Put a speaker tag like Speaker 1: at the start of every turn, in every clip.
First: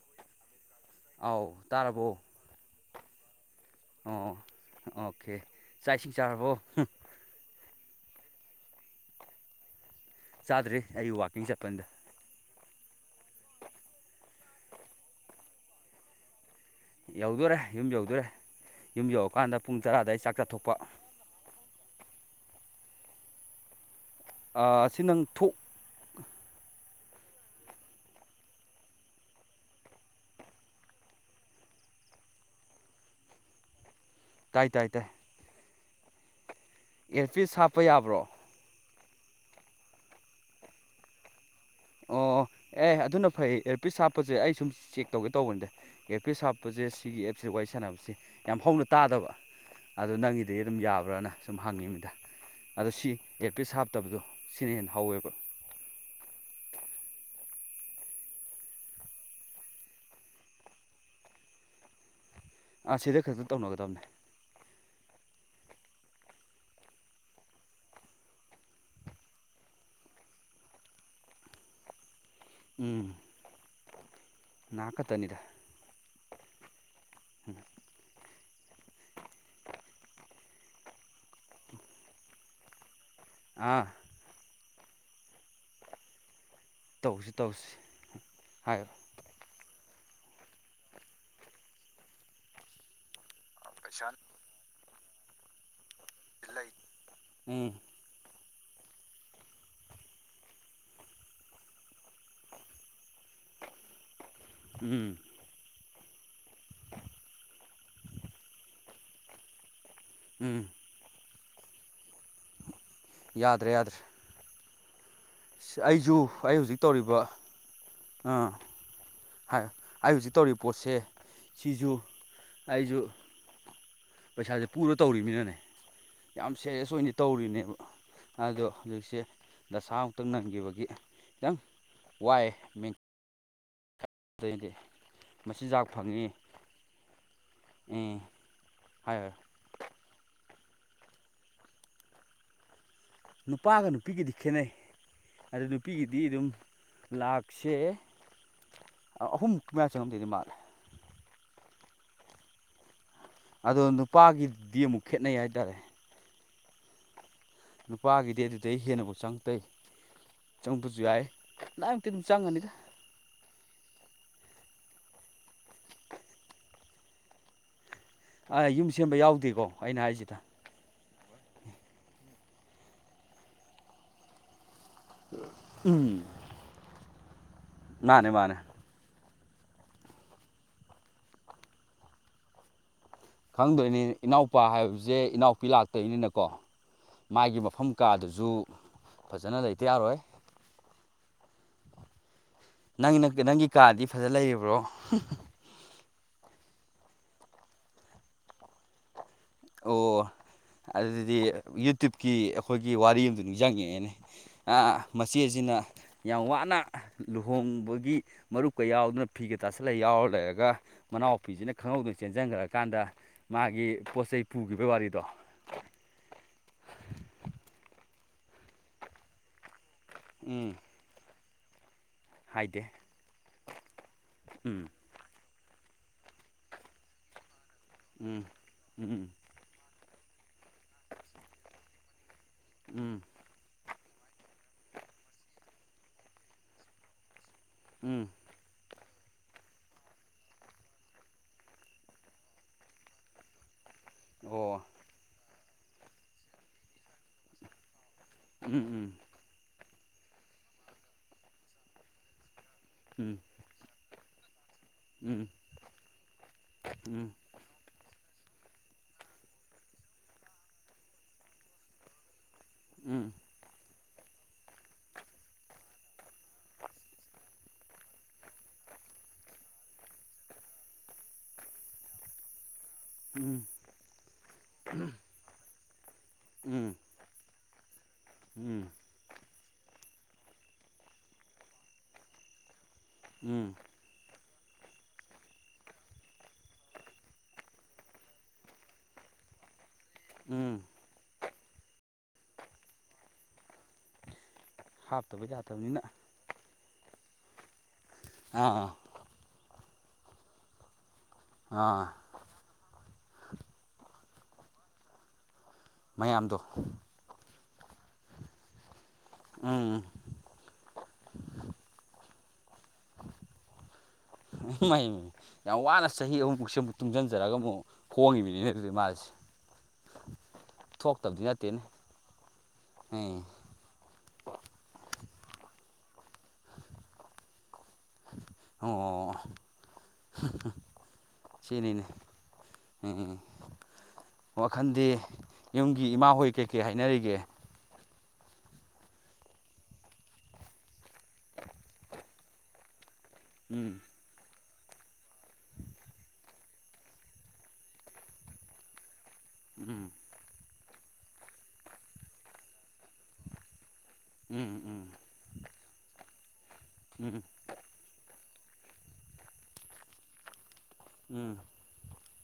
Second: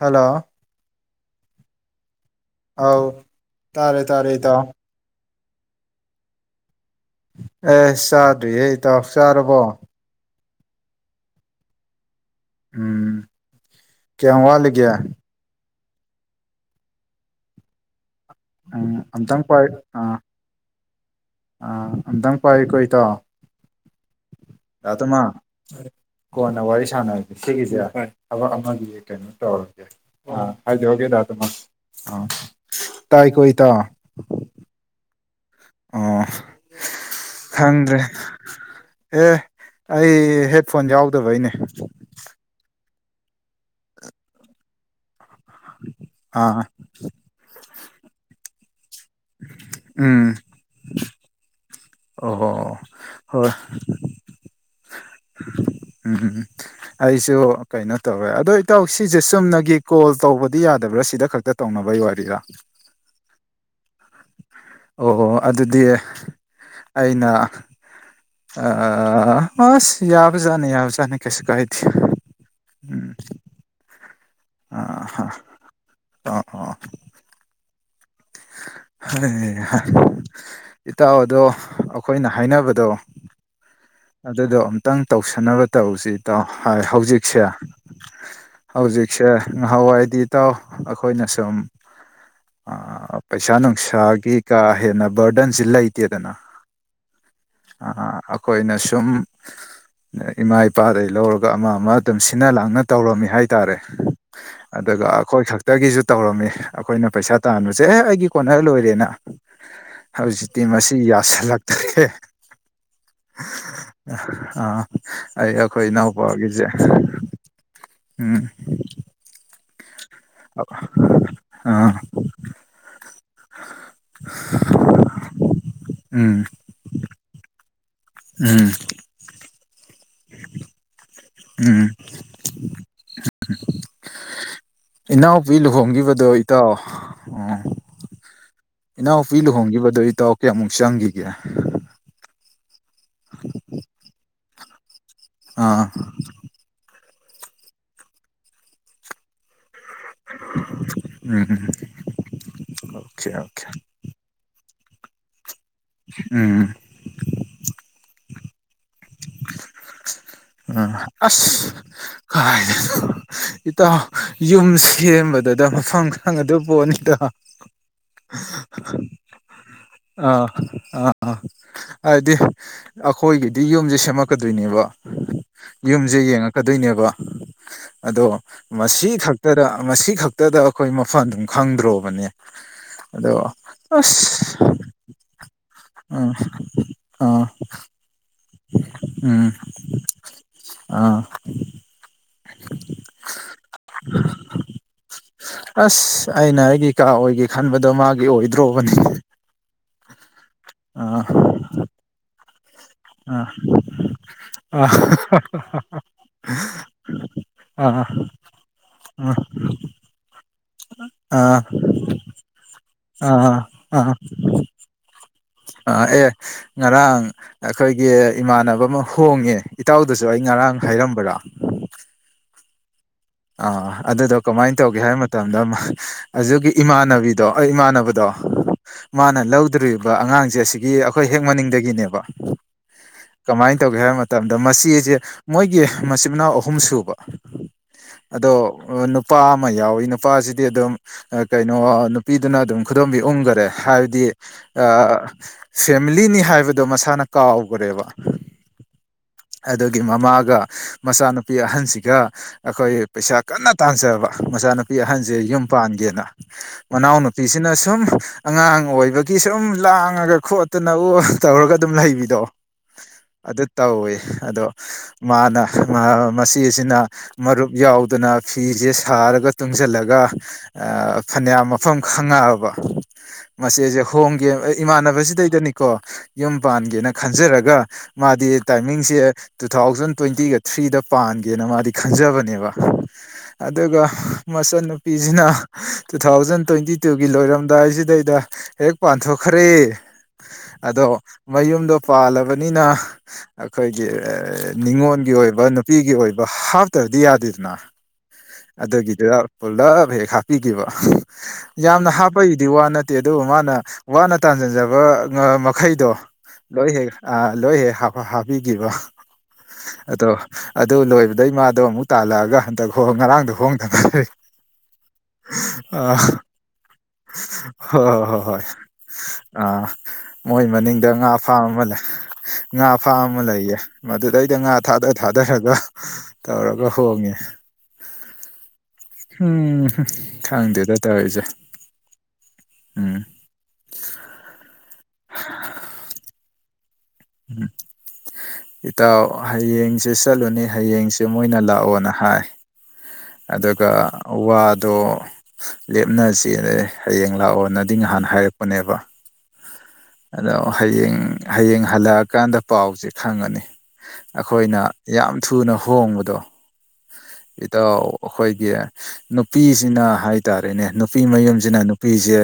Speaker 1: hello
Speaker 2: ꯑꯧ ꯇꯥꯔꯕꯣ
Speaker 1: ꯑꯧ ꯇꯥꯔꯦ ꯇꯥꯔꯦ
Speaker 2: ꯑꯣ
Speaker 1: ꯏꯇꯥꯎ
Speaker 2: ꯑꯣꯀꯦ ꯆꯥꯛ ꯏꯁꯤꯡ ꯆꯥꯔꯕꯣ
Speaker 1: ꯑꯦꯁ ꯆꯥꯗ꯭ꯔꯤꯍꯦ ꯏꯇꯥꯎ ꯆꯥꯔꯕꯣ
Speaker 2: ꯆꯥꯗ꯭ꯔꯔꯤ ꯑꯩ ꯋꯥꯛꯀꯤꯡ ꯆꯠꯄꯗ
Speaker 1: ꯎꯝ ꯀꯌꯥꯌꯥꯝ ꯋꯥꯠꯂꯤꯒꯦ
Speaker 2: ꯌꯧꯗꯣꯔꯦ ꯌꯨꯝ ꯌꯧꯗꯣꯔꯦ
Speaker 1: ꯎꯝ
Speaker 2: ꯌꯨꯝ
Speaker 1: ꯑꯝꯇꯪ
Speaker 2: ꯌꯧꯔꯀꯥꯟꯗ
Speaker 1: ꯄꯥꯏ
Speaker 2: ꯄꯨꯡ ꯇꯔꯥ
Speaker 1: ꯑꯥ
Speaker 2: ꯑꯗꯥꯏ ꯆꯥꯛ ꯆꯥꯊꯣꯛꯄ
Speaker 1: ꯑꯥ ꯑꯝꯗꯪ ꯄꯥꯏꯌꯨꯀꯣ ꯏꯇꯥꯎ
Speaker 2: ꯑꯥ
Speaker 1: ꯗꯥ
Speaker 2: ꯁꯤ
Speaker 1: ꯇꯣꯃꯥ
Speaker 2: ꯅꯪ ꯊꯣꯛ
Speaker 1: ꯀꯣꯟꯅ ꯋꯥꯔꯤ ꯁꯥꯟꯅꯔꯖꯦ ꯁꯤꯒꯤꯁꯦ ꯊꯕꯛ ꯑꯃꯒꯤ ꯀꯩꯅꯣ ꯇꯧꯔꯒꯦ ꯑꯥ ꯍꯥꯏꯗꯣꯛꯑꯒꯦ ꯗꯥ ꯇꯣꯝꯕ ꯑꯥ ꯇꯥꯏꯀꯣ ꯏꯇꯥꯎ
Speaker 2: ꯇꯥꯏ ꯇꯥꯏ ꯇꯥꯏ
Speaker 1: ꯑꯣ
Speaker 2: ꯑꯦꯌꯔꯄꯤꯁ ꯍꯥꯞꯄ
Speaker 1: ꯈꯪꯗ꯭ꯔꯦ
Speaker 2: ꯌꯥꯕ꯭ꯔꯣ
Speaker 1: ꯑꯦ ꯑꯩ ꯍꯦꯠꯐꯣꯟ ꯌꯥꯎꯗꯕꯩꯅꯦ
Speaker 2: ꯑꯣ ꯑꯦ ꯑꯗꯨꯅ ꯐꯩ ꯏꯌꯔꯄꯤꯁ ꯍꯥꯞꯄꯁꯦ ꯑꯩ ꯁꯨꯝ ꯆꯦꯛ ꯇꯧꯒꯦ ꯇꯧꯕꯅꯤꯗ ꯏꯌꯔꯄꯤꯁ
Speaker 1: ꯑꯥ
Speaker 2: ꯍꯥꯞꯄꯖꯦ ꯁꯤꯒꯤ ꯑꯦꯞꯁꯦ ꯋꯥꯔꯤ ꯁꯥꯟꯅꯕꯁꯦ ꯌꯥꯝ ꯍꯧꯅ ꯇꯥꯗꯕ ꯑꯗꯣ
Speaker 1: ꯎꯝ
Speaker 2: ꯅꯪꯒꯤ ꯁꯤꯗꯩ ꯑꯗꯨꯝ ꯌꯥꯕ꯭ꯔꯅ ꯁꯨꯝ ꯍꯪꯉꯤ ꯅꯤꯗ
Speaker 1: ꯑꯣꯍꯣ
Speaker 2: ꯑꯗꯣ ꯁꯤ
Speaker 1: ꯍꯣꯏ
Speaker 2: ꯏꯌꯔꯄꯤꯁ ꯍꯥꯞꯇꯕꯗꯣ ꯁꯤꯅ ꯍꯦꯟꯅ ꯍꯧꯋꯦꯕ
Speaker 1: ꯎꯝ ꯎ ꯎꯝ ꯑꯩꯁꯨ ꯀꯩꯅꯣ ꯇꯧꯋꯦ ꯑꯗꯣ ꯏꯇꯥꯎ ꯁꯤꯁꯦ ꯆꯨꯝꯅꯒꯤ ꯀꯣꯜ ꯇꯧꯕꯗꯤ ꯌꯥꯗꯕ꯭ꯔꯥ ꯁꯤꯗ ꯈꯛꯇ ꯇꯧꯅꯕꯩ ꯋꯥꯔꯤꯗ
Speaker 2: ꯑꯥ ꯁꯤꯗ ꯈꯛꯇ ꯇꯧꯅꯒꯗꯕꯅꯦ
Speaker 1: ꯑꯣꯍꯣ ꯑꯗꯨꯗꯤ ꯑꯩꯅ ꯑ ꯃꯥꯁ ꯌꯥꯕꯖꯅꯤꯦ ꯌꯥꯕꯖꯅꯤ ꯀꯁ ꯀꯥꯏꯇ
Speaker 2: ꯎꯝ ꯅꯥ ꯀ
Speaker 1: ꯑꯥ
Speaker 2: ꯇꯅꯤꯗ
Speaker 1: ꯑꯣ
Speaker 2: ꯎꯝ
Speaker 1: ꯍꯩ ꯍꯥ ꯏꯇꯥꯎ ꯑꯗꯣ ꯑꯈꯣꯏꯅ ꯍꯥꯏꯅꯕꯗꯣ
Speaker 2: ꯑꯥ
Speaker 1: ꯑꯗꯨꯗꯣ ꯑꯃꯨꯛꯇꯪ ꯇꯧꯁꯟꯅꯕ ꯇꯧꯁꯤ ꯏꯇꯥꯎ ꯍꯥꯏ
Speaker 2: ꯇꯧꯁꯤ
Speaker 1: ꯍꯧꯖꯤꯛꯁꯦ
Speaker 2: ꯇꯧꯁꯤ ꯍꯥꯏꯌꯣ
Speaker 1: ꯍꯧꯖꯤꯛ ꯁꯦ ꯉꯍꯥꯋꯥꯏꯗꯤ ꯏꯇꯥꯎ ꯑꯈꯣꯏꯅ ꯁꯨꯝ ꯑꯥ ꯄꯩꯁꯥ ꯅꯨꯡꯁꯥꯒꯤ ꯀꯥ ꯍꯦꯟꯅ ꯕꯔꯗꯟꯁꯤ ꯂꯩ ꯇꯦꯗꯅ
Speaker 2: ꯎꯝ
Speaker 1: ꯑꯥ ꯑꯛ ꯑꯩꯈꯣꯏꯅ ꯁꯨꯝ ꯏꯃꯥ ꯏꯄꯥꯗꯒꯤ ꯂꯧꯔꯒ ꯑꯃ ꯑꯃ ꯑꯗꯨꯝ ꯁꯤꯟꯅ ꯂꯥꯡꯅ ꯇꯧꯔꯝꯃꯤ ꯍꯥꯏꯇꯥꯔꯦ ꯑꯗꯨꯒ
Speaker 2: ꯎꯝ
Speaker 1: ꯑꯈꯣꯏ ꯈꯛ ꯇꯒꯤꯁꯨ ꯇꯧꯔꯝꯃꯤ ꯑꯈꯣꯏꯅ ꯄꯩꯁꯥ ꯇꯥꯟꯕꯁꯦ ꯑꯦ ꯑꯩꯒꯤ ꯀꯣꯟꯅ ꯂꯣꯏꯔꯦꯅ ꯍꯧꯖꯤꯛꯇꯤ
Speaker 2: ꯎꯝ
Speaker 1: ꯃꯁꯤ ꯌꯥꯁꯤꯜꯂꯛꯇ꯭ꯔꯦ
Speaker 2: ꯌꯥꯗ꯭ꯔꯦ ꯌꯥꯗ꯭ꯔꯦ
Speaker 1: ꯑꯥ ꯑꯩ ꯑꯈꯣꯏ
Speaker 2: ꯑꯩꯁꯨ ꯑꯩ
Speaker 1: ꯏꯅꯥꯎꯄꯥꯒꯤꯖꯦ
Speaker 2: ꯍꯧꯖꯤꯛ ꯇꯧꯔꯤꯕ
Speaker 1: ꯎꯝ
Speaker 2: ꯍꯥꯏꯌꯨ ꯑꯩ ꯍꯧꯖꯤꯛ ꯇꯧꯔꯤꯕ ꯄꯣꯠꯁꯦ ꯁꯤꯖꯨ
Speaker 1: ꯑꯥ
Speaker 2: ꯑꯩꯖꯨ ꯄꯩꯁꯥꯖꯦ ꯄꯨꯔ ꯇꯧꯔꯤꯃꯤꯅꯅꯦ
Speaker 1: ꯎꯝ
Speaker 2: ꯌꯥꯝ ꯁꯦꯔꯤꯌꯁ ꯑꯣꯏꯅ ꯇꯧꯔꯤꯅꯦꯕ ꯑꯗꯣ
Speaker 1: ꯎꯝ
Speaker 2: ꯍꯧꯖꯤꯛꯁꯦ ꯗꯁꯥ ꯑꯃꯨꯛꯇꯪ ꯅꯪꯈꯤꯕꯒꯤ ꯈꯤꯇꯪ
Speaker 1: ꯎꯝ
Speaker 2: ꯋꯥꯏꯌꯦ ꯃꯦꯟ ꯇꯦꯟꯗꯤ
Speaker 1: ꯏꯅꯥꯎꯄꯤ ꯂꯨꯍꯣꯡꯒꯤꯕꯗꯣ ꯏꯇꯥꯎ ꯎꯝ
Speaker 2: ꯎꯝ ꯍꯥꯏꯌꯣ
Speaker 1: ꯏꯅꯥꯎꯄꯤ ꯂꯨꯍꯣꯡꯒꯤꯕꯗꯣ ꯏꯇꯥꯎ ꯀꯌꯥꯃꯨꯛ ꯆꯪꯈꯤꯒꯦ
Speaker 2: ꯅꯨꯄꯥꯒ ꯅꯨꯄꯤꯒꯗꯤ ꯈꯦꯠꯅꯩ ꯑꯗꯨ
Speaker 1: ꯑꯥ
Speaker 2: ꯅꯨꯄꯤꯒꯤꯗꯤ ꯑꯗꯨꯝ ꯂꯥꯛꯁꯦ ꯑꯍꯨꯝ ꯃꯨꯛꯀꯤ ꯃꯌꯥ ꯆꯪꯉꯝꯗꯣꯏꯗꯤ ꯃꯥꯜꯂꯦ
Speaker 1: ꯎꯝ ꯑꯣꯈꯦ ꯑꯣ
Speaker 2: ꯑꯗꯣ ꯅꯨꯄꯥꯒꯤꯗꯤ ꯑꯃꯨꯛ ꯈꯦꯠꯅꯩ ꯍꯥꯏꯇꯥꯔꯦ
Speaker 1: ꯎꯝ
Speaker 2: ꯅꯨꯄꯥꯒꯤꯗꯤ ꯑꯗꯨꯗꯩ ꯍꯦꯟꯅꯕꯨ ꯆꯪꯉꯛꯇꯣꯏ
Speaker 1: ꯎꯝ ꯑꯁ
Speaker 2: ꯀꯗꯥꯏꯃꯨꯛꯇꯤ ꯑꯗꯨꯝ ꯆꯪꯉꯅꯤꯗ
Speaker 1: ꯀꯥꯏꯗꯩꯅꯣ ꯏꯇꯥꯎ ꯌꯨꯝ ꯁꯦꯝꯕꯗꯗ ꯃꯐꯝ ꯈꯪꯉꯗꯣꯏꯄꯣꯠꯅꯤꯗ
Speaker 2: ꯑꯥ ꯑꯥꯏ ꯌꯨꯝ ꯁꯦꯝꯕ ꯌꯥꯎꯗꯦꯀꯣ ꯑꯩꯅ ꯍꯥꯏꯁꯤꯗ
Speaker 1: ꯑꯥ ꯍꯥꯏꯗꯤ ꯑꯈꯣꯏꯒꯤꯗꯤ ꯌꯨꯝꯖꯦ ꯁꯦꯝꯃꯛꯀꯗꯣꯏꯅꯦꯕ ꯌꯨꯝꯖꯦ
Speaker 2: ꯎꯝ
Speaker 1: ꯌꯦꯡꯉꯛꯀꯗꯣꯏꯅꯦꯕ ꯑꯗꯣ
Speaker 2: ꯃꯥꯅꯦ ꯃꯥꯅꯦ
Speaker 1: ꯃꯁꯤ ꯈꯛꯇꯗ ꯃꯁꯤ ꯈꯛꯇꯗ ꯑꯈꯣꯏ ꯃꯐꯝ ꯑꯗꯨꯝ ꯈꯪꯗ꯭ꯔꯣꯕꯅꯦ ꯑꯗꯣ
Speaker 2: ꯈꯪꯗꯣꯏꯅꯤ ꯏꯅꯥꯎꯄꯥ
Speaker 1: ꯑꯁ
Speaker 2: ꯍꯥꯏꯕꯁꯦ ꯏꯅꯥꯎꯄꯤ
Speaker 1: ꯎꯝ
Speaker 2: ꯂꯥꯛꯇꯣꯏꯅꯤꯅꯀꯣ
Speaker 1: ꯑꯥ
Speaker 2: ꯃꯥꯒꯤ ꯃꯐꯝ ꯀꯥꯗꯨꯖꯨ
Speaker 1: ꯎꯝ
Speaker 2: ꯐꯖꯅ ꯂꯩꯇ ꯌꯥꯔꯣꯏ
Speaker 1: ꯑꯥ
Speaker 2: ꯅꯪ ꯅꯪꯒꯤ ꯀꯥꯗꯤ ꯐꯖ ꯂꯩꯔꯕ꯭ꯔꯣ
Speaker 1: ꯑꯁ ꯑꯩꯅ ꯑꯩꯒꯤ ꯏ ꯀꯥ ꯑꯣꯏꯒꯦ ꯈꯟꯕꯗꯣ ꯃꯥꯒꯤ ꯑꯣꯏꯗ꯭ꯔꯣꯕꯅꯤ
Speaker 2: ꯑꯣ
Speaker 1: ꯑꯥ
Speaker 2: ꯑꯗꯨꯗꯤ ꯌꯨꯇ꯭ꯌꯕꯀꯤ ꯑꯩꯈꯣꯏꯒꯤ ꯋꯥꯔꯤ ꯑꯗꯨ
Speaker 1: ꯑꯥ
Speaker 2: ꯅꯤꯡꯁꯤꯡꯉꯉꯦꯅꯦ ꯃꯆꯦꯁꯤꯅ ꯌꯥꯝ ꯋꯥꯅ
Speaker 1: ꯑꯥ
Speaker 2: ꯂꯨꯍꯣꯡꯕꯒꯤ ꯃꯔꯨꯞꯀ ꯌꯥꯎꯗꯅ
Speaker 1: ꯑꯥ
Speaker 2: ꯐꯤꯒ ꯇꯥꯁꯜꯂ ꯌꯥꯎꯔ ꯂꯩꯔꯒ
Speaker 1: ꯑꯥ
Speaker 2: ꯃꯅꯥꯎꯄꯤꯁꯤꯅ ꯈꯪꯍꯧꯗꯅ ꯆꯦꯟꯁꯤꯟꯈ꯭ꯔꯀꯥꯟꯗ
Speaker 1: ꯑꯥ
Speaker 2: ꯃꯥꯒꯤ
Speaker 1: ꯑꯥ
Speaker 2: ꯄꯣꯠ ꯆꯩꯩ ꯄꯨꯈꯤꯕ ꯋꯥꯔꯤꯗꯣ
Speaker 1: ꯑ ꯑꯦ ꯉꯔꯥꯡ ꯑꯩꯈꯣꯏꯒꯤ ꯏꯃꯥꯟꯅꯕ ꯑꯃ ꯍꯣꯡꯉꯦ ꯏꯇꯥꯎꯗꯁꯨ ꯑꯩ
Speaker 2: ꯎꯝ
Speaker 1: ꯉꯔꯥꯡ ꯍꯥꯏꯔꯝꯕꯔꯥ
Speaker 2: ꯍꯥꯏꯗꯦ
Speaker 1: ꯑꯥ ꯑꯗꯨꯗꯣ ꯀꯃꯥꯏꯅ
Speaker 2: ꯎꯝ
Speaker 1: ꯇꯧꯒꯦ ꯍꯥꯏꯕ ꯃꯇꯝꯗ ꯑꯗꯨꯒꯤ ꯏꯃꯥꯟꯅꯕꯤꯗꯣ ꯑꯩ ꯏꯃꯥꯟꯅꯕ ꯕꯗꯣ
Speaker 2: ꯎꯝ ꯎꯝ
Speaker 1: ꯃꯥꯅ ꯂꯧꯗꯣꯔꯤꯕ ꯑꯉꯥꯡꯁꯦ ꯑꯁꯤꯒꯤ ꯑꯩꯈꯣꯏ ꯍꯦꯛ ꯃꯅꯤꯡꯗꯒꯤꯅꯦꯕ
Speaker 2: ꯎꯝ
Speaker 1: ꯀꯃꯥꯏ ꯇꯧꯒꯦ ꯍꯥꯏꯕ ꯃꯇꯝꯗ ꯃꯆꯦꯖꯦ ꯃꯣꯏꯒꯤ ꯃꯆꯤꯟ ꯃꯅꯥꯎ ꯑꯍꯨꯝ ꯁꯨꯕ
Speaker 2: ꯎꯝ
Speaker 1: ꯑꯗꯣ ꯑ ꯅꯨꯞ ꯄꯥ ꯑꯃ ꯌꯥꯎꯋꯤ ꯅꯨꯄꯥꯁꯤꯗꯤ ꯑꯗꯨꯝ ꯑꯥ ꯀꯩꯅꯣ ꯅꯨꯄꯤꯗꯨꯅ ꯑꯗꯨꯝ ꯈꯨꯗꯣꯝꯕꯤ ꯎꯪꯒꯔꯦ ꯍꯥꯏꯕꯗꯤ
Speaker 2: ꯑꯣ
Speaker 1: ꯐꯦꯃꯤꯂꯤꯅꯤ ꯍꯥꯏꯕꯗꯣ ꯃꯁꯥꯅ ꯀꯥꯎꯈ꯭ꯔꯦꯕ
Speaker 2: ꯎꯝ ꯎꯝ
Speaker 1: ꯑꯗꯒꯤ ꯃꯃꯥꯒ ꯃꯆꯥꯅꯨꯄꯤ ꯑꯍꯟꯁꯤꯒ ꯑꯩꯈꯣꯏ ꯄꯩꯁꯥ
Speaker 2: ꯎꯝ
Speaker 1: ꯀꯟꯅ ꯇꯥꯟꯖꯕ ꯃꯆꯥꯅꯨꯄꯤ ꯑꯍꯟꯁꯦ
Speaker 2: ꯎꯝ
Speaker 1: ꯌꯨꯝ ꯄꯥꯟꯒꯦꯅ ꯃꯅꯥꯎ
Speaker 2: ꯎꯝ ꯎꯝ
Speaker 1: ꯅꯨꯨꯄꯤꯁꯤꯅ ꯁꯨꯝ ꯑꯉꯥꯡ ꯑꯣꯏꯕꯒꯤ ꯁꯨꯝ ꯂꯥꯡꯉꯒ ꯈꯣꯠꯇꯅ ꯎ ꯇꯧꯔꯒ ꯑꯗꯨꯝ ꯂꯩꯕꯤꯗꯣ
Speaker 2: ꯎꯝ
Speaker 1: ꯑꯗꯨ ꯇꯧꯏ ꯑꯗꯣ ꯃꯥꯅ ꯃꯆꯦꯁꯤꯅ ꯃꯔꯨꯞ ꯌꯥꯎꯗꯅ ꯐꯤꯁꯦ ꯁꯥꯔꯒ ꯇꯨꯡꯁꯤꯜꯂꯒ ꯐꯅꯌꯥꯝ ꯃꯐꯝ ꯈꯪꯉꯛꯑꯕ ꯃꯆꯦꯁꯦ ꯍꯣꯡꯒꯦ ꯏꯃꯥꯟꯅꯕꯁꯤꯗꯩꯗꯅꯤꯀꯣ ꯌꯨꯝ ꯄꯥꯟꯒꯦꯅ ꯈꯟꯖꯔꯒ ꯃꯥꯗꯤ
Speaker 2: ꯎꯝ
Speaker 1: ꯇꯥꯏꯃꯤꯡꯁꯦ ꯇꯨ ꯊꯥꯎꯖꯟ ꯇ꯭ꯋꯦꯟꯇꯤꯒ ꯊ꯭ꯔꯤꯗ ꯄꯥꯟꯒꯦꯅ ꯃꯥꯗꯤ ꯈꯟꯖꯕꯅꯦꯕ
Speaker 2: ꯎꯝ ꯎꯝ
Speaker 1: ꯑꯗꯨꯒ ꯃꯆꯟꯅꯨꯄꯤꯁꯤꯅ ꯇꯨ ꯊꯥꯎꯖꯟ ꯇ꯭ꯋꯦꯟꯇꯤ ꯇꯨꯒꯤ ꯂꯣꯏꯔꯝꯗꯥꯏꯁꯤꯗꯩꯗ ꯍꯦꯛ ꯄꯥꯟꯊꯣꯛꯈ꯭ꯔꯦ
Speaker 2: ꯎꯝ
Speaker 1: ꯑꯗꯣ ꯃꯌꯨꯝꯗꯣ ꯄꯥꯜꯂꯕꯅꯤꯅ ꯑꯩꯈꯣꯏꯒꯤ ꯅꯤꯡꯅꯤꯉꯣꯟꯒꯤ
Speaker 2: ꯍꯥꯞꯇꯕ
Speaker 1: ꯑꯣꯏꯕ
Speaker 2: ꯌꯥꯗꯕꯅꯤꯅ
Speaker 1: ꯅꯨꯄꯤꯒꯤ ꯑꯣꯏꯕ ꯑꯗꯣ ꯍꯥꯞꯇ꯭ꯔꯗꯤ ꯌꯥꯗꯦꯗꯅ
Speaker 2: ꯑꯥ
Speaker 1: ꯑꯗꯨꯒꯤꯗꯨꯗ ꯄꯨꯂꯞ ꯍꯦꯛ ꯍꯥꯞꯄꯤꯈꯤꯕ
Speaker 2: ꯑꯥ
Speaker 1: ꯌꯥꯝꯅ ꯍꯥꯞꯄꯒꯤꯗꯤ ꯋꯥ ꯅꯠꯇꯦ ꯑꯗꯨꯕꯨ ꯃꯥꯅ ꯋꯥꯅ ꯇꯥꯟꯁꯤꯟꯖꯕ ꯃꯈꯩꯗꯣ
Speaker 2: ꯃꯌꯥꯝꯗꯣ
Speaker 1: ꯂꯣꯏ ꯍꯦꯛ ꯂꯣꯏ ꯍꯦꯛ ꯍꯥꯞꯄꯤꯈꯤꯕ
Speaker 2: ꯎꯝ
Speaker 1: ꯑꯗꯣ ꯑꯗꯨ ꯂꯣꯏꯕꯗꯩ ꯃꯥꯗꯣ ꯑꯃꯨꯛ ꯇꯥꯜꯂꯛꯑꯒ ꯍꯟꯗꯛ ꯍ ꯉꯔꯥꯡꯗꯣ ꯍꯣꯡꯗꯅ
Speaker 2: ꯩ ꯌꯥꯝ ꯋꯥꯅ
Speaker 1: ꯑ
Speaker 2: ꯆꯍꯤ ꯑꯍꯨꯝꯐꯥꯎꯁꯦ ꯑꯃꯨꯛ ꯇꯨꯡꯁꯤꯟꯖꯔꯒ ꯑꯃꯨꯛ
Speaker 1: ꯍꯣꯏ ꯍꯣꯏ ꯍꯣꯏ
Speaker 2: ꯍꯣꯡꯉꯤꯕꯅꯤꯅ ꯑꯗꯨꯗꯤ ꯃꯥꯁꯦ
Speaker 1: ꯑꯥ ꯃꯣꯏ ꯃꯅꯤꯡꯗ ꯉꯥ
Speaker 2: ꯊꯣꯛꯇꯕꯗꯤ
Speaker 1: ꯐꯥꯝ
Speaker 2: ꯅꯠꯇꯦꯅꯦ
Speaker 1: ꯑꯃ ꯂꯩ ꯉꯥ ꯐꯥꯝ
Speaker 2: ꯎꯝ
Speaker 1: ꯑꯃ ꯂꯩꯌꯦ ꯃꯗꯨꯗꯩꯗ ꯉꯥ ꯊꯥꯗ ꯊꯥꯗꯔꯒ ꯇꯧꯔꯒ ꯍꯣꯡꯉꯤ
Speaker 2: ꯑꯣ
Speaker 1: ꯈꯪꯗꯦꯗ ꯇꯧꯔꯤꯁꯦ
Speaker 2: ꯁꯤꯅꯦꯅꯦ ꯎꯝ ꯋꯥꯈꯜꯗꯤ ꯌꯨꯝꯒꯤ ꯏꯃꯥꯍꯣꯏ ꯀꯩꯀꯩ ꯍꯥꯏꯅꯔꯤꯒꯦ
Speaker 1: ꯎꯝ ꯏꯇꯥꯎ ꯍꯌꯦꯡꯁꯦ ꯆꯠꯂꯨꯅꯤ ꯍꯌꯦꯡꯁꯦ ꯃꯣꯏꯅ ꯂꯥꯛꯑꯣꯅ ꯍꯥꯏ ꯑꯗꯨꯒ
Speaker 2: ꯎꯝ
Speaker 1: ꯋꯥꯗꯣ ꯂꯦꯞꯅꯁꯤ ꯍꯌꯦꯡ ꯂꯥꯛꯑꯣꯅꯗꯤ ꯉꯍꯥꯟ ꯍꯥꯏꯔꯛꯄꯅꯦꯕ
Speaker 2: ꯎꯝ
Speaker 1: ꯑꯗꯣ ꯍꯌꯦꯡ ꯍꯌꯦꯡ ꯍꯜꯂꯛꯑꯀꯥꯟꯗ ꯄꯥꯎꯁꯦ ꯈꯪꯉꯅꯤ
Speaker 2: ꯎꯝ
Speaker 1: ꯑꯩꯈꯣꯏꯅ
Speaker 2: ꯎꯝ
Speaker 1: ꯌꯥꯝ ꯊꯨꯅ ꯍꯣꯡꯕꯗꯣ
Speaker 2: ꯎꯝ
Speaker 1: ꯏꯗꯣ ꯑꯩꯈꯣꯏꯒꯤ ꯅꯨꯄꯤꯁꯤꯅ ꯍꯥꯏꯇꯥꯔꯦꯅꯦ ꯅꯨꯄꯤ
Speaker 2: ꯎꯝ
Speaker 1: ꯃꯌꯨꯝꯁꯤꯅ ꯅꯨꯄꯤꯁꯦ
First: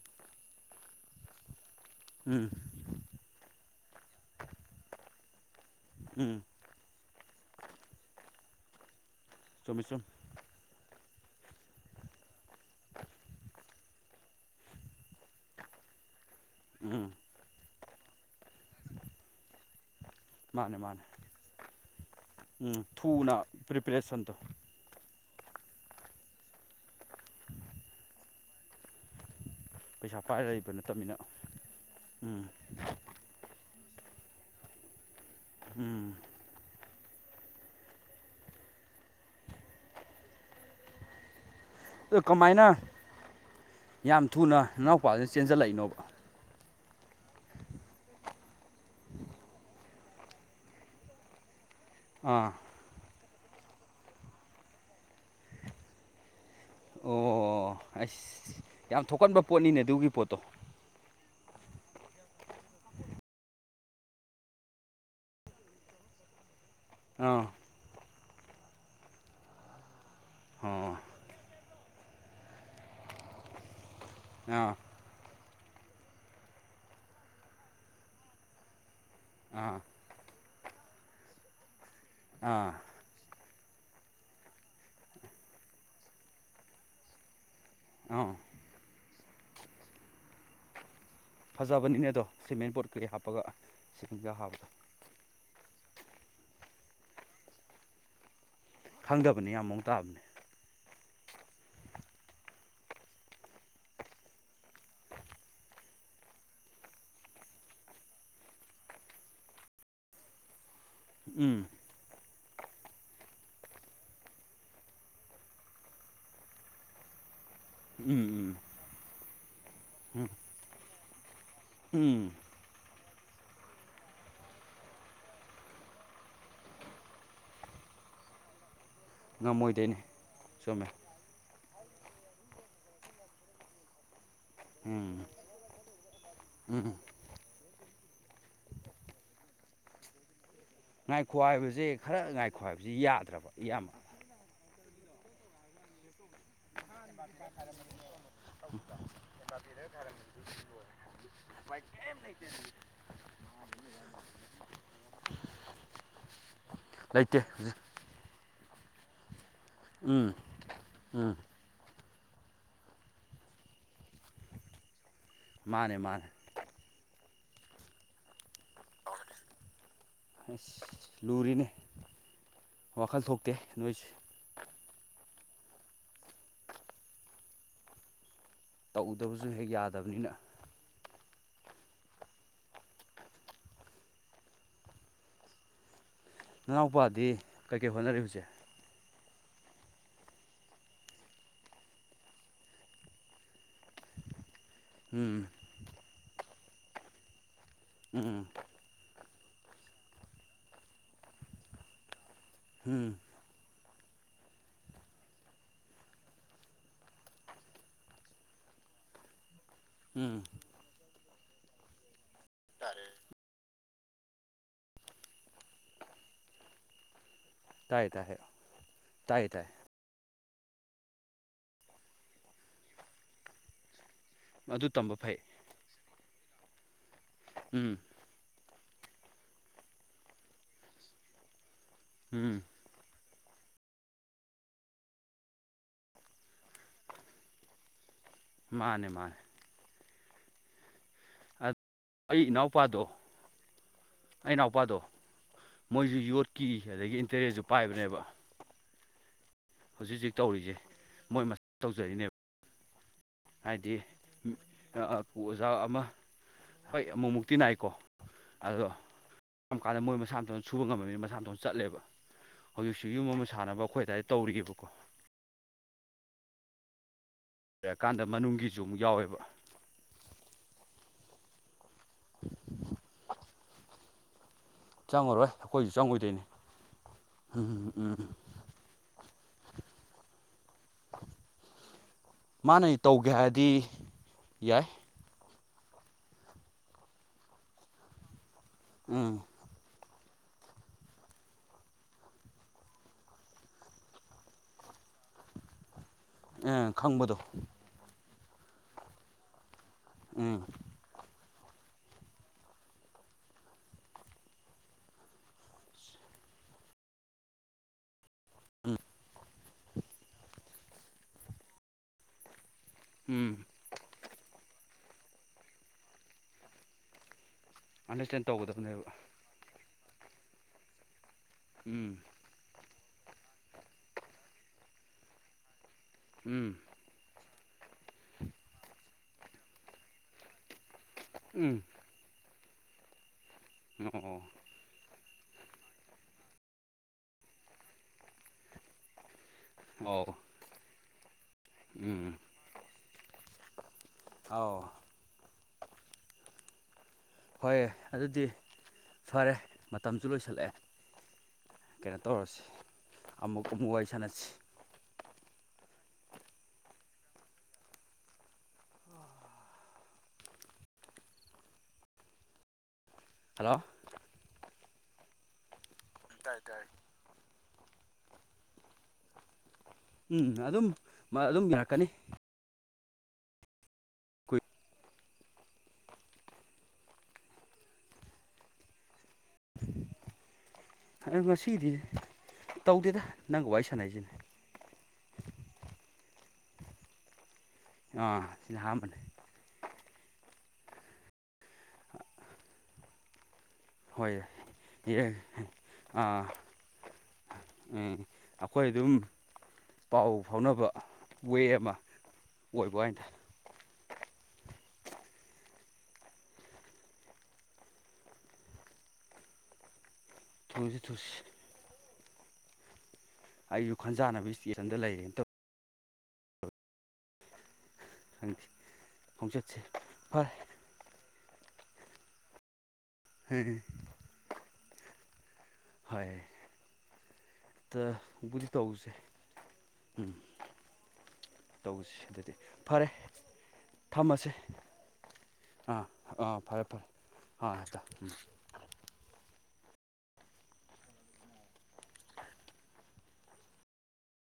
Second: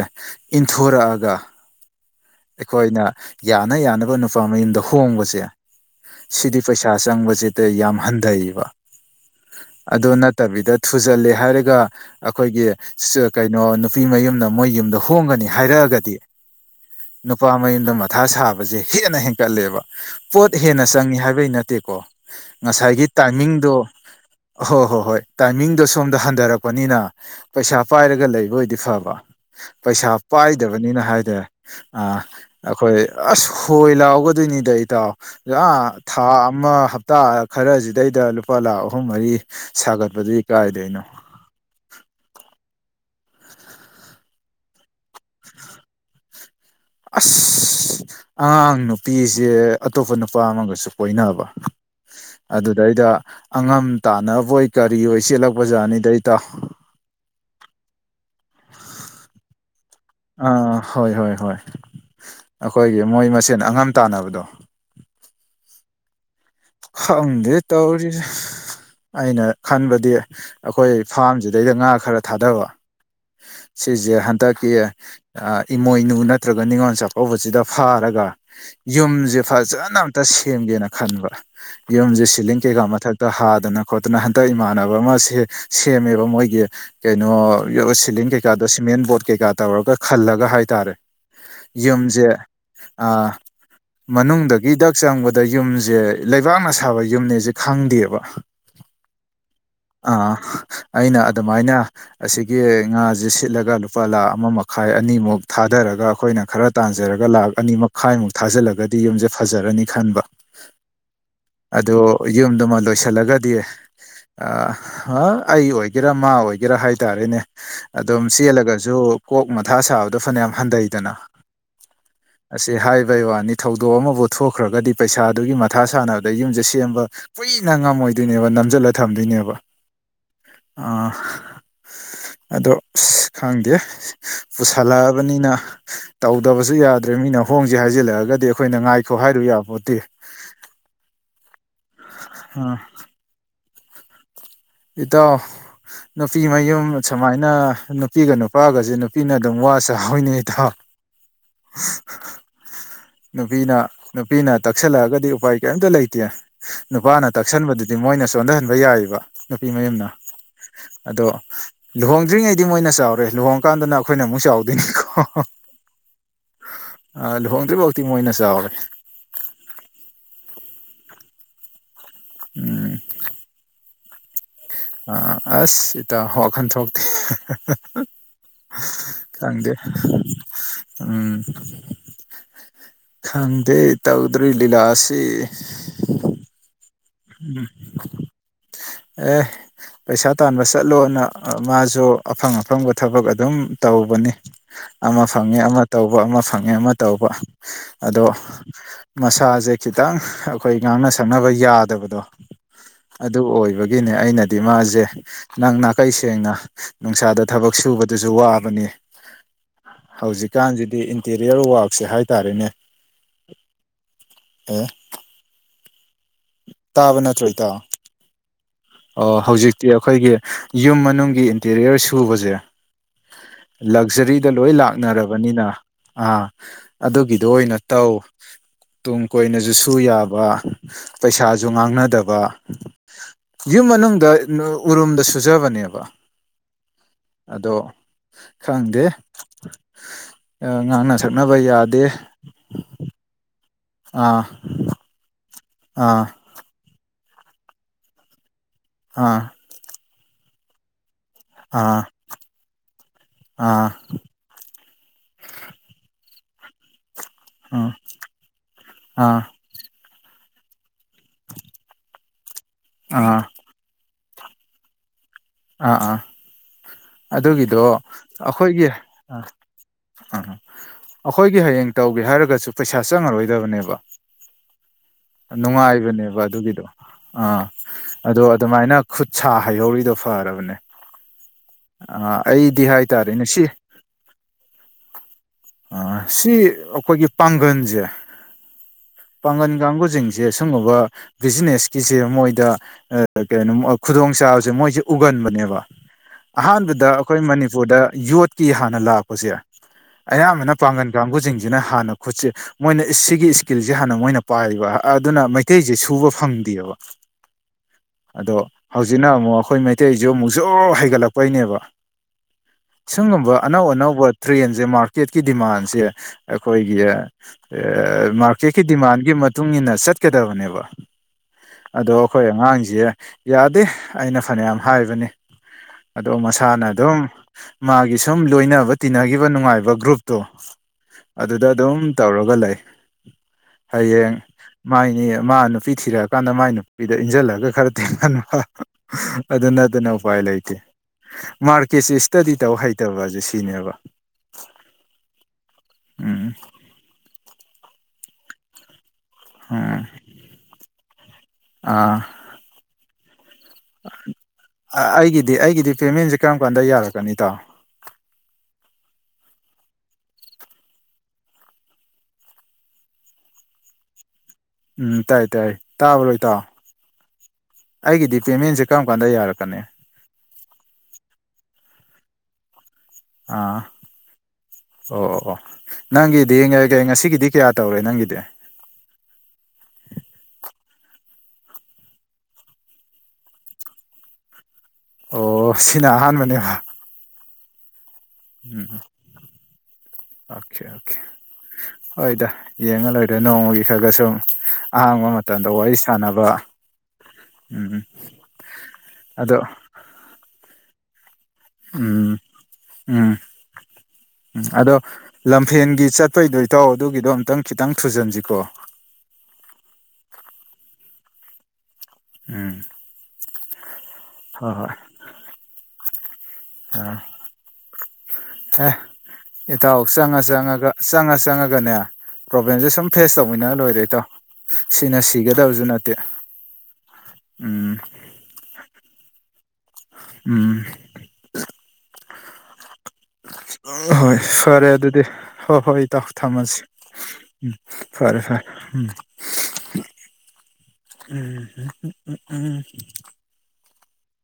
Speaker 1: ꯏꯟꯊꯣꯔꯛꯑꯒ
Speaker 2: ꯎꯝ
Speaker 1: ꯑꯩꯈꯣꯏꯅ ꯌꯥꯅ ꯌꯥꯅꯕ ꯅꯨꯄꯥ ꯃꯌꯨꯝꯗ ꯍꯣꯡꯕꯁꯦ
Speaker 2: ꯎꯝ
Speaker 1: ꯁꯤꯗꯤ ꯄꯩꯁꯥ ꯆꯪꯕꯁꯤꯗꯤ ꯌꯥꯝ ꯍꯟꯊꯕ
Speaker 2: ꯆꯨꯝꯃꯤ ꯆꯨꯝ
Speaker 1: ꯑꯗꯨ ꯅ ꯐꯠꯇꯕꯤꯗ ꯊꯨꯖꯜꯂꯦ ꯍꯥꯏꯔꯒ ꯑꯩꯈꯣꯏꯒꯤ ꯀꯩꯅꯣ ꯅꯨꯄꯤ ꯃꯌꯨꯝꯅ ꯃꯣꯏ ꯌꯨꯝꯗ ꯍꯣꯡꯒꯅꯤ ꯍꯥꯏꯔꯛꯑꯒꯗꯤ
Speaker 2: ꯎꯝ
Speaker 1: ꯅꯨꯄꯥ ꯃꯌꯨꯝꯗ ꯃꯊꯥ ꯁꯥꯕꯁꯦ ꯍꯦꯟꯅ ꯍꯦꯟꯀꯠꯂꯦꯕ ꯄꯣꯠ
Speaker 2: ꯃꯥꯅꯦ
Speaker 1: ꯍꯦꯟꯅ
Speaker 2: ꯃꯥꯅꯦ
Speaker 1: ꯆꯪꯏ ꯍꯥꯏꯕꯩ ꯅꯠꯇꯦꯀꯣ
Speaker 2: ꯎꯝ
Speaker 1: ꯉꯁꯥꯏꯒꯤ
Speaker 2: ꯊꯨꯅ
Speaker 1: ꯇꯥꯏꯃꯤꯡꯗꯣ
Speaker 2: ꯄ꯭ꯔꯤꯄꯦꯔꯦꯁꯟꯗꯣ
Speaker 1: ꯑ ꯍꯣꯏ ꯍꯣꯏ ꯍꯣꯏ ꯇꯥꯏꯃꯤꯡꯗꯣ ꯁꯣꯝꯗ ꯍꯟꯊꯔꯛꯄꯅꯤꯅ ꯄꯩꯁꯥ ꯄꯥꯏꯔꯒ ꯂꯩꯕ ꯑꯣꯏꯗꯤ ꯐꯕ ꯄꯩꯁꯥ
Speaker 2: ꯄꯥꯏꯔ ꯂꯩꯕ
Speaker 1: ꯄꯥꯏꯗꯕꯅꯤꯅ
Speaker 2: ꯅꯠꯇꯕꯅꯤꯅ
Speaker 1: ꯍꯥꯏꯔꯦ ꯑꯥ
Speaker 2: ꯎꯝ
Speaker 1: ꯑꯩꯈꯣꯏ ꯑꯁ ꯍꯣꯏ ꯂꯥꯎꯒꯗꯣꯏꯅꯤꯗ ꯏꯇꯥꯎ ꯑꯥ
Speaker 2: ꯎꯝ
Speaker 1: ꯊꯥ ꯑꯃ ꯍꯞꯇꯥ ꯈꯔꯁꯤꯗꯩꯗ ꯂꯨꯄꯥ ꯂꯥꯛ ꯑꯍꯨꯝ ꯃꯔꯤ ꯁꯥꯒꯠꯄꯗꯨꯒꯤ ꯀꯥꯏꯗꯩꯅꯣ
Speaker 2: ꯑꯣ ꯀꯃꯥꯏꯅ ꯌꯥꯝ ꯊꯨꯅ ꯏꯅꯥꯎꯄꯥꯁꯤꯅ ꯆꯦꯟꯖꯜꯂꯛꯏꯅꯣꯕ
Speaker 1: ꯑꯁ ꯑꯉꯥꯡ ꯅꯨꯄꯤꯁꯦ ꯑꯇꯣꯞꯄ ꯅꯨꯄꯥ ꯑꯃꯒꯁꯨ ꯀꯣꯏꯅꯕ
Speaker 2: ꯑꯥ
Speaker 1: ꯑꯗꯨꯗꯩꯗ ꯑꯉꯝ ꯇꯥꯟꯅꯕꯣꯏ ꯀꯔꯤ ꯑꯣꯏ ꯆꯦꯜꯂꯛꯄ ꯖꯥꯠꯅꯤꯗꯩꯗ
Speaker 2: ꯑꯣ ꯑꯁ ꯌꯥꯝ ꯊꯣꯛꯀꯟꯕ ꯄꯣꯠꯅꯤꯅꯦ ꯑꯗꯨꯒꯤ ꯄꯣꯠꯇꯣ
Speaker 1: ꯑꯥ ꯍꯣꯏ ꯍꯣꯏ ꯍꯣꯏ ꯑꯩꯈꯣꯏꯒꯤ ꯃꯣꯏ ꯃꯁꯦꯟ ꯑꯉꯝ ꯇꯥꯟꯅꯕꯗꯣ
Speaker 2: ꯑꯥ
Speaker 1: ꯍꯪꯗꯦ ꯇꯧꯔꯤ ꯑꯩꯅ ꯈꯟꯕꯗꯤ ꯑꯩꯈꯣꯏ
Speaker 2: ꯑꯣ
Speaker 1: ꯐꯥꯝꯁꯤꯗꯩꯗ ꯉꯥ ꯈꯔ ꯊꯥꯗꯕ ꯁꯤꯁꯦ ꯍꯟꯇꯥ ꯀ
Speaker 2: ꯑꯥ
Speaker 1: ꯏꯃꯣꯏꯅꯨ ꯅꯠꯇ꯭ꯔꯒ ꯅꯤꯉꯣꯜ ꯆꯥꯛꯀꯧꯕꯁꯤꯗ ꯐꯥꯔꯒ ꯌꯨꯝꯁꯦ
Speaker 2: ꯑꯥ
Speaker 1: ꯐꯖꯅ ꯑꯝꯇ ꯁꯦꯝꯒꯦꯅ ꯈꯟꯕ ꯌꯨꯝꯁꯦ ꯁꯤꯂꯤꯡ
Speaker 2: ꯑꯥ
Speaker 1: ꯀꯩꯀꯥ ꯃꯊꯛꯇ ꯍꯥꯗꯅ ꯈꯣꯠꯇꯅ ꯍꯟꯗꯛ ꯏꯃꯥꯟꯅꯕ ꯑꯃꯦ ꯁꯦꯝꯃꯦꯕ ꯃꯣꯏꯒꯤ ꯀꯩꯅꯣ
Speaker 2: ꯑꯥ
Speaker 1: ꯁꯤꯂꯤꯡ ꯀꯩꯀꯥꯗꯣ ꯁꯤꯃꯦꯟ ꯕꯣꯔꯠ ꯀꯩꯀꯥ ꯇꯧꯔꯒ ꯈꯜꯂꯒ ꯍꯥꯏꯇꯥꯔꯦ
Speaker 2: ꯐꯖꯕꯅꯤꯅꯦ ꯑꯗꯣ
Speaker 1: ꯌꯨꯝꯁꯦ
Speaker 2: ꯁꯤꯃꯦꯟ ꯄꯣꯠ ꯀꯩ ꯍꯥꯞꯄꯒ ꯁꯤꯡꯒ ꯍꯥꯞꯄꯗꯣ
Speaker 1: ꯃꯅꯨꯡꯗꯒꯤ ꯗ ꯆꯪꯕꯗ ꯌꯨꯝꯁꯦ ꯂꯩꯕꯥꯛꯅ ꯁꯥꯕ ꯌꯨꯝꯅꯦꯁꯦ ꯈꯪꯗꯦꯕ
Speaker 2: ꯈꯪꯗꯕꯅꯤ ꯌꯥꯝ ꯃꯑꯣꯡ ꯇꯥꯕꯅꯦ
Speaker 1: ꯑꯥ ꯑꯩꯅ ꯑꯗꯨꯃꯥꯏꯅ ꯑꯁꯤꯒꯤ ꯉꯥꯥꯁ ꯁꯤꯠꯂꯒ ꯂꯨꯄꯥ ꯂꯥꯈ ꯑꯃ ꯃꯈꯥꯏ ꯑꯅꯤꯃꯨꯛ ꯊꯥꯗꯔꯒ ꯑꯩꯈꯣꯏꯅ ꯈꯔ ꯇꯥꯟꯖꯔꯒ ꯂꯥꯛ ꯑꯅꯤ ꯃꯈꯥꯏꯃꯨꯛ ꯊꯥꯖꯤꯜꯂꯒꯗꯤ ꯌꯨꯝꯁꯦ ꯐꯖꯔꯅꯤ ꯈꯟꯕ
Speaker 2: ꯎꯝ
Speaker 1: ꯑꯗꯨꯗꯣ ꯌꯨꯝꯗꯨꯃ ꯂꯣꯏꯁꯤꯜꯂꯒꯗꯤ ꯑꯩ ꯑꯣꯏꯒꯦꯔꯥ ꯃꯥ ꯑꯣꯏꯒꯦꯔꯥ ꯍꯥꯏꯇꯥꯔꯦꯅꯦ ꯑꯗꯨꯝ
Speaker 2: ꯎꯝ ꯎꯝ
Speaker 1: ꯆꯦꯜꯂꯒꯁꯨ ꯀꯣꯛ ꯃꯊꯥ ꯁꯥꯕꯗꯣ ꯐꯅꯌꯥꯝ ꯍꯟꯊꯩꯗꯅ
Speaker 2: ꯎꯝ
Speaker 1: ꯑꯁꯤ ꯍꯥꯏꯕꯩ ꯋꯥꯅꯤ ꯊꯧꯗꯣꯛ ꯑꯃꯕꯨ ꯊꯣꯛꯈ꯭ꯔꯒꯗꯤ ꯄꯩꯁꯥꯗꯨꯒꯤ ꯄꯊꯥ ꯁꯥꯟꯅꯕꯗ ꯌꯨꯝꯁꯦ ꯁꯦꯝꯕ ꯀꯨꯏꯅ ꯉꯝꯃꯣꯏꯗꯣꯏꯅꯦꯕ ꯅꯝꯁꯤꯜꯂ ꯊꯝꯗꯣꯏꯅꯦꯕ
Speaker 2: ꯉꯝꯃꯣꯏꯗꯣꯏꯅꯦ
Speaker 1: ꯑ
Speaker 2: ꯆꯨꯝꯃꯦ
Speaker 1: ꯑꯗꯣ ꯑꯁ ꯈꯪꯗꯦ
Speaker 2: ꯎꯝ
Speaker 1: ꯄꯨꯁꯜꯂꯛꯑꯕꯅꯤꯅ ꯇꯧꯗꯕꯁꯨ
Speaker 2: ꯎꯝ
Speaker 1: ꯌꯥꯗ꯭ꯔꯦ ꯃꯤꯅ ꯍꯣꯡꯁꯦ ꯍꯥꯏꯖꯤꯜꯂꯛꯑꯒꯗꯤ ꯑꯩꯈꯣꯏꯅ ꯉꯥꯏꯈꯣ ꯍꯥꯏꯔꯨ ꯌꯥꯕꯣꯠꯇꯤ
Speaker 2: ꯉꯥꯏꯈꯣ ꯍꯥꯏꯕꯁꯦ ꯈꯔ ꯉꯥꯏꯈꯣ
Speaker 1: ꯑꯥ
Speaker 2: ꯍꯥꯏꯕꯁꯤ ꯌꯥꯗ꯭ꯔꯕ ꯏꯌꯥꯝꯕ
Speaker 1: ꯏꯇꯥꯎ ꯅꯨꯄꯤ ꯃꯌꯨꯝ ꯁꯨꯃꯥꯏꯅ ꯅꯨꯄꯤꯒ ꯅꯨꯄꯥꯒꯁꯦ ꯅꯨꯄꯤ ꯅ ꯑꯗꯨꯝ ꯋꯥꯁꯦꯍꯅꯩ ꯊꯥꯎ
Speaker 2: ꯀꯦꯝ ꯅ ꯀ
Speaker 1: ꯅꯨꯄꯤꯅ ꯅꯨꯄꯤꯅ ꯇꯛꯁꯜꯂꯛꯑꯒꯗꯤ ꯎꯄꯥꯏ ꯀꯔꯤꯝꯇ ꯂꯩꯇꯦ ꯅꯨꯄꯥꯅ
Speaker 2: ꯂꯩꯇꯦ
Speaker 1: ꯇꯛꯁꯟꯕꯗꯨꯗꯤ ꯑꯗꯨ ꯃꯣꯏꯅ ꯁꯣꯟꯊꯍꯟꯕ ꯌꯥꯏꯑꯕ ꯅꯨꯄꯤ ꯃꯌꯨꯝꯅ
Speaker 2: ꯎꯝ
Speaker 1: ꯑꯗꯣ
Speaker 2: ꯎꯝ
Speaker 1: ꯂꯨꯍꯣꯡꯗ꯭ꯔꯤꯉꯩꯗꯤ ꯃꯣꯏꯅ ꯆꯥꯎꯔꯦ ꯂꯨꯍꯣꯡ ꯀꯥꯟꯗꯅ ꯑꯩꯈꯣꯏꯅ ꯑꯃꯨꯛ ꯆꯥꯎꯗꯣꯏꯅꯤꯀꯣ
Speaker 2: ꯃꯥꯅꯦ ꯃꯥꯅꯦ
Speaker 1: ꯂꯨꯍꯣꯡꯗ꯭ꯔꯤꯐꯥꯎꯇꯤ ꯃꯣꯏꯅ ꯆꯥꯎꯔꯦ
Speaker 2: ꯑꯁ ꯂꯨꯔꯤꯅꯦ
Speaker 1: ꯎꯝ
Speaker 2: ꯋꯥꯈꯜ ꯊꯣꯛꯇꯦ ꯅꯣꯏꯁꯤ
Speaker 1: ꯑ ꯑꯁ ꯏꯇꯥꯎ ꯋꯥꯈꯟ ꯊꯣꯛꯇꯦ
Speaker 2: ꯇꯧꯗꯕꯁꯨ ꯍꯦꯛ
Speaker 1: ꯈꯪꯗꯦ
Speaker 2: ꯌꯥꯗꯕꯅꯤꯅ
Speaker 1: ꯎꯝ ꯈꯪꯗꯦ ꯇꯧꯗ꯭ꯔꯤ ꯂꯤꯂꯥꯁꯤ
Speaker 2: ꯅꯅꯥꯎꯎꯄꯥ
Speaker 1: ꯎꯝ ꯑꯦ ꯄꯩꯁꯥ ꯇꯥꯟꯕ ꯆꯠꯂꯣꯅ ꯃꯥꯁꯨ ꯑꯐꯪ ꯑꯐꯪꯕ ꯊꯕꯛ ꯑꯗꯨꯝ ꯇꯧꯕꯅꯤ ꯑꯃ
Speaker 2: ꯎꯝ
Speaker 1: ꯐꯪꯉꯦ ꯑꯃ ꯇꯧꯕ ꯑꯃ ꯐꯪꯉꯦ ꯑꯃ ꯇꯧꯕ ꯑꯗꯣ
Speaker 2: ꯎꯝ
Speaker 1: ꯃꯁꯥꯁꯦ ꯈꯤꯇꯪ ꯑꯩꯈꯣꯏ ꯉꯥꯡꯅ ꯁꯛꯅꯕ ꯌꯥꯗꯕꯗꯣ
Speaker 2: ꯎꯝ
Speaker 1: ꯑꯗꯨ ꯑꯣꯏꯕꯒꯤꯅꯦ ꯑꯩꯅꯗꯤ ꯃꯥꯁꯦ ꯅꯪ ꯅꯥꯀꯩ ꯁꯦꯡꯅ ꯅꯨꯡꯁꯥꯗ ꯊꯕꯛ ꯁꯨꯕꯗꯨꯁꯨ ꯋꯥꯕꯅꯤ
Speaker 2: ꯎꯝ
Speaker 1: ꯍꯧꯖꯤꯛꯀꯥꯟꯁꯤꯗꯤ ꯏꯟꯇꯤꯔꯤꯌꯔ ꯋꯥꯔꯛꯁꯦ ꯍꯥꯏꯇꯥꯔꯦꯅꯦ ꯍ ꯇꯥꯕ ꯅꯠꯇ꯭ꯔꯣꯏꯇꯥꯣ
Speaker 2: ꯇꯥꯏ ꯇ
Speaker 1: ꯑꯣ ꯍꯧꯖꯤꯛꯇꯤ ꯑꯩꯈꯣꯏꯒꯤ ꯌꯨꯝ ꯃꯅꯨꯡꯒꯤ ꯏꯟꯇꯤꯔꯤꯌꯔ ꯁꯨꯕꯁꯦ ꯂꯛꯖꯔꯤ ꯗ ꯂꯣꯏ
Speaker 2: ꯑꯗꯨ ꯇꯝꯕ ꯐꯩ
Speaker 1: ꯂꯥꯛꯅꯔꯕꯅꯤꯅ ꯑ ꯑꯗꯨꯒꯤꯗꯣ ꯑꯣꯏꯅ
Speaker 2: ꯎꯝ
Speaker 1: ꯇꯧ ꯇꯨꯡ ꯀꯣꯏꯅꯁꯨ ꯁꯨ ꯌꯥꯕ ꯄꯩꯁꯥꯁꯨ ꯉꯥꯡꯅꯗꯕ
Speaker 2: ꯎꯝ
Speaker 1: ꯌꯨꯝ ꯃꯅꯨꯡꯗ ꯎꯔꯨꯝꯗ ꯁꯨꯖꯕꯅꯦꯕ ꯑꯗꯣ ꯈꯪꯗꯦ
Speaker 2: ꯃꯥꯅꯦ ꯃꯥꯅꯦ
Speaker 1: ꯉꯥꯡꯅ ꯁꯛꯅꯕ ꯌꯥꯗꯦ
Speaker 2: ꯅꯨꯄꯥꯗꯣ
Speaker 1: ꯑꯥ
Speaker 2: ꯑꯩ ꯑꯅꯥꯎꯄꯥꯗꯣ ꯃꯣꯏꯁꯨ
Speaker 1: ꯑꯥ
Speaker 2: ꯌꯣꯠ ꯀꯤ ꯑꯗꯒꯤ ꯏꯟꯇꯔꯦꯁꯁꯨ ꯄꯥꯏꯕꯅꯦꯕ
Speaker 1: ꯑꯥ
Speaker 2: ꯍꯧꯖꯤꯛ ꯍꯧꯖꯤꯛ ꯇꯧꯔꯤꯁꯦ ꯃꯣꯏ
Speaker 1: ꯑꯥ
Speaker 2: ꯇꯧꯖꯔꯤꯅꯦꯕ
Speaker 1: ꯑꯥ
Speaker 2: ꯍꯥꯏꯗꯤ ꯑꯣꯖꯥ ꯑꯃ ꯍꯣꯏ ꯑꯃꯨꯛꯃꯨꯛꯇꯤ
Speaker 1: ꯎꯝ
Speaker 2: ꯅꯥꯏꯀꯣ ꯑꯗꯣ
Speaker 1: ꯑꯥ
Speaker 2: ꯀꯔꯝ ꯀꯥꯟꯗ ꯃꯣꯏ ꯃꯁꯥ ꯃꯊꯥꯟꯅ ꯁꯨꯕ ꯉꯝꯃꯅꯤꯅ ꯃꯁꯥ ꯃꯇꯣꯟꯅ ꯆꯠꯂꯦꯕ ꯍꯧꯖꯤꯛꯁꯨ ꯌꯨꯝ
Speaker 1: ꯑꯥ
Speaker 2: ꯑꯃ ꯁꯥꯟꯅꯕ ꯑꯩꯈꯣꯏ ꯑꯗꯨꯋꯥꯏ ꯇꯧꯔꯤꯑꯦꯕꯀꯣ
Speaker 1: ꯑꯥ ꯑꯥ ꯑꯗꯨꯒꯤꯗꯣ
Speaker 2: ꯂꯩꯔꯀꯥꯟꯗ ꯃꯅꯨꯡꯒꯤꯁꯨ
Speaker 1: ꯑꯩꯈꯣꯏꯒꯤ
Speaker 2: ꯑꯃꯨꯛ ꯌꯥꯎꯋꯦꯕ
Speaker 1: ꯑꯥ ꯑꯥ ꯑꯩꯈꯣꯏꯒꯤ ꯍꯌꯦꯡ ꯇꯧꯒꯦ ꯍꯥꯏꯔꯒꯁꯨ ꯄꯩꯁꯥ ꯆꯪꯉꯔꯣꯏꯗꯕꯅꯦꯕ
Speaker 2: ꯆꯪꯉꯔꯣꯏ ꯑꯩꯈꯣꯏꯁꯨ
Speaker 1: ꯅꯨꯡꯉꯥꯏꯕꯅꯦꯕ
Speaker 2: ꯆꯪꯉꯣꯏꯗꯣꯏꯅꯤ
Speaker 1: ꯑꯗꯨꯒꯤꯗꯣ ꯑꯥ
Speaker 2: ꯎꯝ ꯎꯝ
Speaker 1: ꯑꯗꯣ ꯑꯗꯨꯃꯥꯏꯅ ꯈꯨꯠ ꯁꯥ ꯍꯩꯍꯧꯔꯤꯗꯣ ꯐꯔꯕꯅꯦ ꯑ ꯑꯩꯗꯤ
Speaker 2: ꯃꯥꯅ ꯇꯧꯒꯦ
Speaker 1: ꯍꯥꯏꯇꯥꯔꯦꯅꯦꯁꯤ
Speaker 2: ꯍꯥꯏꯔꯗꯤ ꯌꯥꯏ
Speaker 1: ꯁꯤ ꯑꯩꯈꯣꯏꯒꯤ ꯄꯥꯡꯒꯜꯁꯦ
Speaker 2: ꯎꯝ
Speaker 1: ꯄꯥꯡꯒꯥꯟ ꯒꯥꯡꯕꯨꯁꯦ ꯁꯤꯡꯁꯦ ꯁꯤꯒꯨꯝꯕ ꯕꯤꯖꯤꯅꯦꯁꯀꯤꯁꯦ ꯃꯣꯏꯗ ꯈꯨꯗꯣꯡ ꯆꯥꯕꯁꯦ ꯃꯣꯏꯁꯨ ꯎꯒꯟꯕꯅꯦꯕ
Speaker 2: ꯎꯝ
Speaker 1: ꯑꯍꯥꯟꯕꯗ
Speaker 2: ꯈꯪꯕꯗꯣ
Speaker 1: ꯑꯩꯈꯣꯏ ꯃꯅꯤꯄꯨꯔꯗ ꯌꯣꯠꯀꯤ ꯍꯥꯟꯅ ꯂꯥꯛꯄꯁꯦ
Speaker 2: ꯎꯝ
Speaker 1: ꯑꯌꯥꯝꯕꯅ ꯄꯥꯡꯒꯜ ꯀꯥꯡꯕꯨꯁꯤꯡꯁꯤꯅ ꯍꯥꯟꯅ ꯈꯨꯠꯁꯦ ꯃꯣꯏꯅ ꯁꯤꯒꯤ ꯏꯁꯀꯤꯜꯁꯦ ꯍꯥꯟꯅ ꯃꯣꯏꯅ ꯄꯥꯏꯕ ꯑꯗꯨꯅ ꯃꯩꯇꯩꯁꯦ ꯁꯨꯕ ꯐꯪꯗꯦꯑꯦꯕ ꯑꯗꯣ
Speaker 2: ꯎꯝ
Speaker 1: ꯍꯧꯖꯤꯛꯅ ꯑꯃꯨꯛ ꯑꯩꯈꯣꯏ ꯃꯩꯇꯩꯁꯨ ꯑꯃꯨꯛꯁꯨ ꯍꯩꯒꯠꯂꯛꯄ ꯑꯣꯏꯅꯦꯕ ꯁꯨꯒꯨꯝꯕ
Speaker 2: ꯎꯝ
Speaker 1: ꯑꯅꯧ ꯑꯅꯧꯕ ꯇ꯭ꯔꯦꯟꯁꯦ ꯃꯥꯔꯀꯦꯠꯀꯤ ꯗꯤꯃꯥꯟꯁꯦ ꯑꯩꯈꯣꯏꯒꯤ
Speaker 2: ꯑꯟꯗꯔꯁꯇꯦꯟ
Speaker 1: ꯃꯥꯔꯀꯦꯠꯀꯤ
Speaker 2: ꯇꯧꯒꯗꯕꯅꯦꯕ
Speaker 1: ꯗꯤꯃꯥꯟꯒꯤ ꯇꯨ ꯏꯟꯅ ꯆꯠꯀꯗꯕꯅꯦꯕ ꯑꯗꯣ
Speaker 2: ꯎꯝ
Speaker 1: ꯑꯩꯈꯣꯏ ꯑꯉꯥꯡꯁꯦ ꯌꯥꯗꯦ ꯑꯩꯅ ꯐꯅꯌꯥꯝ ꯍꯥꯏꯕꯅꯤ ꯑꯗꯣ
Speaker 2: ꯎꯝ
Speaker 1: ꯃꯁꯥꯅ ꯑꯗꯨꯝ ꯃꯥꯒꯤ ꯁꯨꯝ ꯂꯣꯏꯅꯕ ꯇꯤꯟꯅꯈꯤꯕ ꯅꯨꯡꯉꯥꯏꯕ ꯒ꯭ꯔꯨꯞꯇꯣ ꯑꯗꯨꯗ
Speaker 2: ꯎꯝ
Speaker 1: ꯑꯗꯨꯝ ꯇꯧꯔꯒ ꯂꯩ ꯍꯌꯦꯡ
Speaker 2: ꯑꯣ
Speaker 1: ꯃꯥꯏꯅꯤ ꯃꯥ ꯅꯨꯄꯤ ꯊꯤꯔꯛ ꯑꯀꯥꯟꯗ ꯃꯥꯏ ꯅꯨꯄꯤꯗ ꯏꯟꯁꯤꯜꯂꯒ ꯈꯔ ꯊꯦꯡꯍꯟꯕ ꯑꯗꯨꯅꯟꯇꯅꯥ
Speaker 2: ꯑꯣ
Speaker 1: ꯎꯄꯥꯏ ꯂꯩꯇꯦ ꯃꯥꯔꯀꯦꯠꯁꯦ ꯏꯁꯇꯗꯤ ꯇꯧ ꯍꯩꯇꯕꯁꯦ ꯁꯤꯅꯦꯕ
Speaker 2: ꯑꯥꯎ
Speaker 1: ꯎꯝ
Speaker 2: ꯍꯣꯏ ꯑꯗꯨꯗꯤ ꯐꯔꯦ
Speaker 1: ꯎꯝ
Speaker 2: ꯃꯇꯝꯁꯨ ꯂꯣꯏꯁꯤꯜꯂꯛꯑꯦ
Speaker 1: ꯑꯥ
Speaker 2: ꯀꯩꯅꯣ ꯇꯧꯔꯁꯤ ꯑꯃꯨꯛ ꯀꯃꯨꯛ ꯋꯥꯔꯤ ꯁꯥꯟꯅꯁꯤ
Speaker 1: ꯑꯩꯒꯤꯗꯤ ꯑꯩꯒꯤꯗꯤ ꯄꯦꯃꯦꯟꯁꯦ ꯀꯔꯝ ꯀꯥꯟꯗ ꯌꯥꯔꯛꯀꯅꯤ ꯏꯇꯥꯑꯣ
Speaker 2: ꯑꯣ [inaudible] ꯍꯜꯂꯣ
Speaker 1: ꯎꯝ ꯇꯥꯏ ꯇꯥꯏ ꯇꯥꯕꯔꯣ ꯢꯇꯥꯎ ꯑꯩꯒꯤꯗꯤ ꯄꯦꯃꯦꯟꯁꯦ ꯀꯔꯝ ꯀꯥꯟꯗ ꯌꯥꯔꯛꯀꯅꯤ
Speaker 2: ꯎꯝ ꯑꯗꯨꯝ ꯑꯗꯨꯝ ꯌꯥꯔꯛꯀꯅꯤ
Speaker 1: ꯑꯥ ꯑꯣ ꯑꯣ ꯑꯣ ꯅꯪꯒꯤꯗꯤ ꯉꯁꯤꯒꯤꯗꯤ ꯀꯌꯥ ꯇꯧꯔꯦ ꯅꯪꯒꯤꯗꯤ
Speaker 2: ꯑ ꯉꯁꯤꯒꯤꯗꯤ ꯇꯧꯗꯦꯗ ꯅꯪꯒ ꯋꯥꯔꯤ ꯁꯥꯟꯅꯩꯁꯤꯅꯦ
Speaker 1: ꯑꯣ ꯁꯤꯅ ꯑꯍꯥꯟꯕꯅꯦꯕ
Speaker 2: ꯑꯥ ꯁꯤꯅ
Speaker 1: ꯎꯝ [unintelligible]
Speaker 2: ꯑꯍꯥꯟꯕꯅꯦ
Speaker 1: ꯑꯣꯀꯦ ꯑꯣꯀꯦ ꯍꯣꯏꯗ ꯌꯦꯡꯉ ꯂꯣꯏꯔꯣꯏ ꯅꯣꯡꯃꯒꯤ ꯈ꯭ꯔ ꯈ꯭ꯔꯒ
Speaker 2: ꯍꯣꯏ
Speaker 1: ꯁꯨꯝ
Speaker 2: ꯌꯦ
Speaker 1: ꯑꯍꯥꯡꯕ ꯃꯇꯝꯗ ꯋꯥꯔꯤ
Speaker 2: ꯑꯥ
Speaker 1: ꯁꯥꯟꯅꯕ ꯎꯝ
Speaker 2: ꯑꯩꯈꯣꯏ ꯑꯗꯨꯝ
Speaker 1: ꯑꯗꯣ
Speaker 2: ꯄꯥꯎ ꯐꯥꯎꯅꯕ ꯋꯦ ꯑꯃ
Speaker 1: ꯎꯝ
Speaker 2: ꯑꯣꯏꯕ ꯋꯥꯅꯤꯗ
Speaker 1: ꯎꯝ ꯎꯝ ꯑꯗꯣ ꯂꯝꯐꯦꯟꯒꯤ ꯆꯠꯄꯩꯗꯣ ꯏꯇꯥꯎ ꯑꯗꯨꯒꯤꯗꯣ ꯑꯝꯇꯪ ꯈꯤꯇꯪ ꯊꯨꯖꯟꯁꯤꯀꯣ
Speaker 2: ꯊꯨꯁꯤ ꯊꯨꯁꯤ
Speaker 1: ꯎꯝ
Speaker 2: ꯑꯩꯁꯨ ꯈꯟꯖꯥꯟꯅꯕ
Speaker 1: ꯍꯣꯏ
Speaker 2: ꯏꯁꯇꯦꯁ
Speaker 1: ꯍꯣꯏ
Speaker 2: ꯑꯃꯗ ꯂꯩꯔꯦꯅꯦ
Speaker 1: ꯑꯥ
Speaker 2: ꯈꯪꯗꯦ
Speaker 1: ꯑꯦ
Speaker 2: ꯈꯣꯡꯆꯠꯁꯦ
Speaker 1: ꯏꯇꯎ ꯆꯪꯉ
Speaker 2: ꯐꯔꯦ
Speaker 1: ꯆꯪꯉꯒ ꯆꯪꯉ ꯆꯪꯉꯒꯅꯦ ꯄ꯭ꯔꯣꯕ꯭ꯂꯦꯝꯁꯦ ꯁꯨꯝ ꯐꯦꯁ ꯇꯧꯃꯤꯟꯅꯔ
Speaker 2: ꯎꯝ
Speaker 1: ꯂꯣꯏꯔꯦ ꯏꯇꯥꯑꯣ ꯁꯤꯅ ꯁꯤ [unintelligible]
Speaker 2: ꯍꯥꯏ ꯇꯧꯕꯨꯗꯤ ꯇꯧꯎꯁꯦ
Speaker 1: ꯎꯝ
Speaker 2: ꯇꯧꯁꯤ ꯑꯗꯨꯗꯤ ꯐꯔꯦ
Speaker 1: ꯍꯣꯏ
Speaker 2: ꯊꯝꯃꯁꯦ
Speaker 1: ꯐꯔꯦ ꯑꯗꯨꯗꯤ ꯍꯣꯏ ꯍꯣꯏ
Speaker 2: ꯑꯥ
Speaker 1: ꯏꯇꯥꯎ
Speaker 2: ꯑꯥ
Speaker 1: ꯊꯝꯃꯁꯤ
Speaker 2: ꯐꯔꯦ ꯐꯔꯦ
Speaker 1: ꯎꯝ ꯐꯔꯦ ꯐꯔꯦ [unintelligible]